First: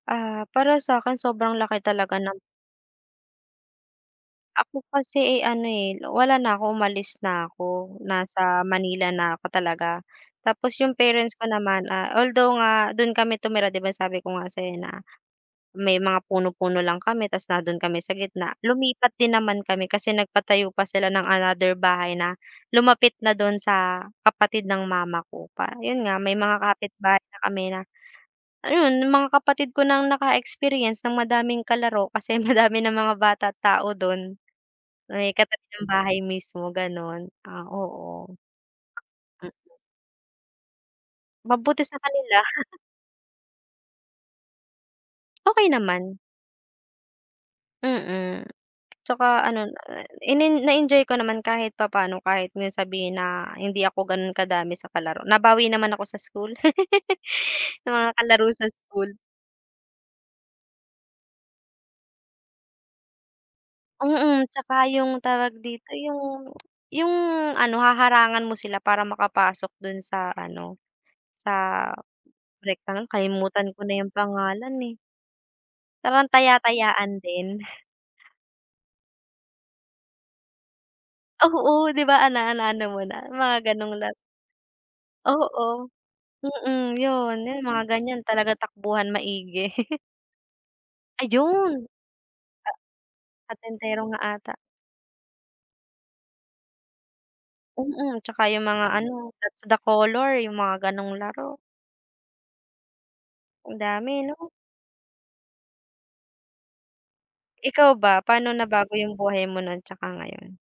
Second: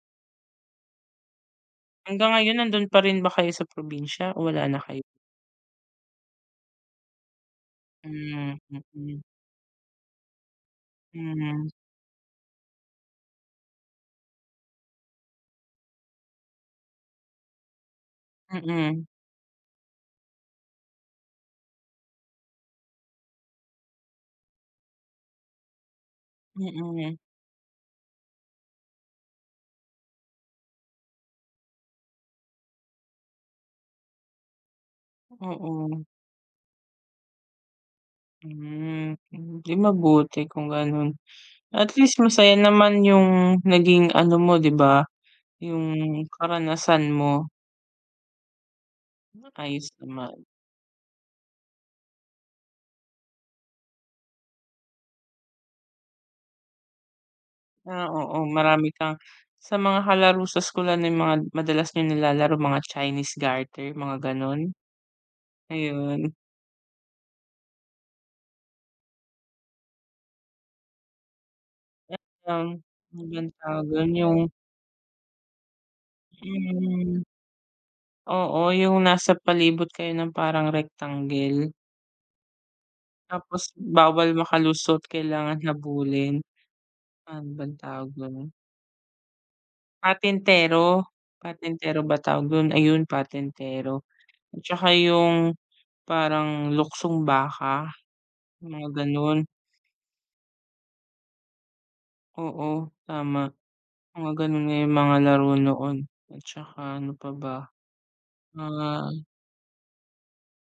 Ah, para sakin sobrang laki talaga Hanggang ng ngayon nandun pa rin ba kayo sa probinsya o wala na Ako kayo? kasi, eh, ano, eh, wala na ako umalis na ako, Hmm, nasa Manila mm. na ako talaga. Tapos yung parents ko Mhm. naman, ah, although nga dun kami tumira, 'di ba sabi ko nga sayo na may mga puno-puno lang kami, tapos nandun kami sa gitna Mm. lumipat din naman kami kasi nagpatayo pa sila ng another bahay na lumapit na dun sa kapatid ng mama ko pa yun nga may mga Mm. kapitbahay na kami na ayun yung mga kapatid ko nang naka experience ng madaming kalaro, kasi madami ng mga bata at tao dun, may katabi ng Oo. bahay mismo ganon, ah, oo. Hmm, Mm. di mabuti kung ganon, Mabuti at sa least kanila. masaya naman yung naging ano mo 'di ba? Okey naman. Yung karanasan mo. Mm, tsaka ano na ayos naman. inen na enjoy ko naman kahit papaano, kahit nga sabihin na hindi ako ganun kadami sa kalaro nabawi naman ako sa school ng Ah, mga oo kalaro sa marami school. kang sa mga kalaro sa school, ano yung mga madalas niyong nilalaro mga chinese garter? Mga Mm, ganon? tsaka yung tawag dito, Ayun. yung yung ano haharangan mo sila para makapasok dun sa ano sa At yung, rectang ano bang kalimutan ko tawag na yung dun yung pangalan, eh. Parang taya-tayaan Hmm. din. Oo yung nasa palibot kayo ng parang rectangle. Oo 'di ba, ana na ano mo na mga Tapos ganong laro. bawal makalusot, kailangan Oo, habulin. mm, yun Ano yun bang mga tawag ganyan dun? talaga takbuhan maigi. Patintero, Ayun! patintero ba tawag dun? Ayun Pa patintero patintero, nga ata. at tsaka yung parang luksong baka, Mm, tsaka yung mga mga ano ganon. that's the color, yung mga ganong laro. Oo tama Ang dami mga 'no? ganun nga yung mga laro noon, at tsaka ano pa ba? Ikaw ba paano nabago Ah. yung buhay mo nun tsaka ngayon?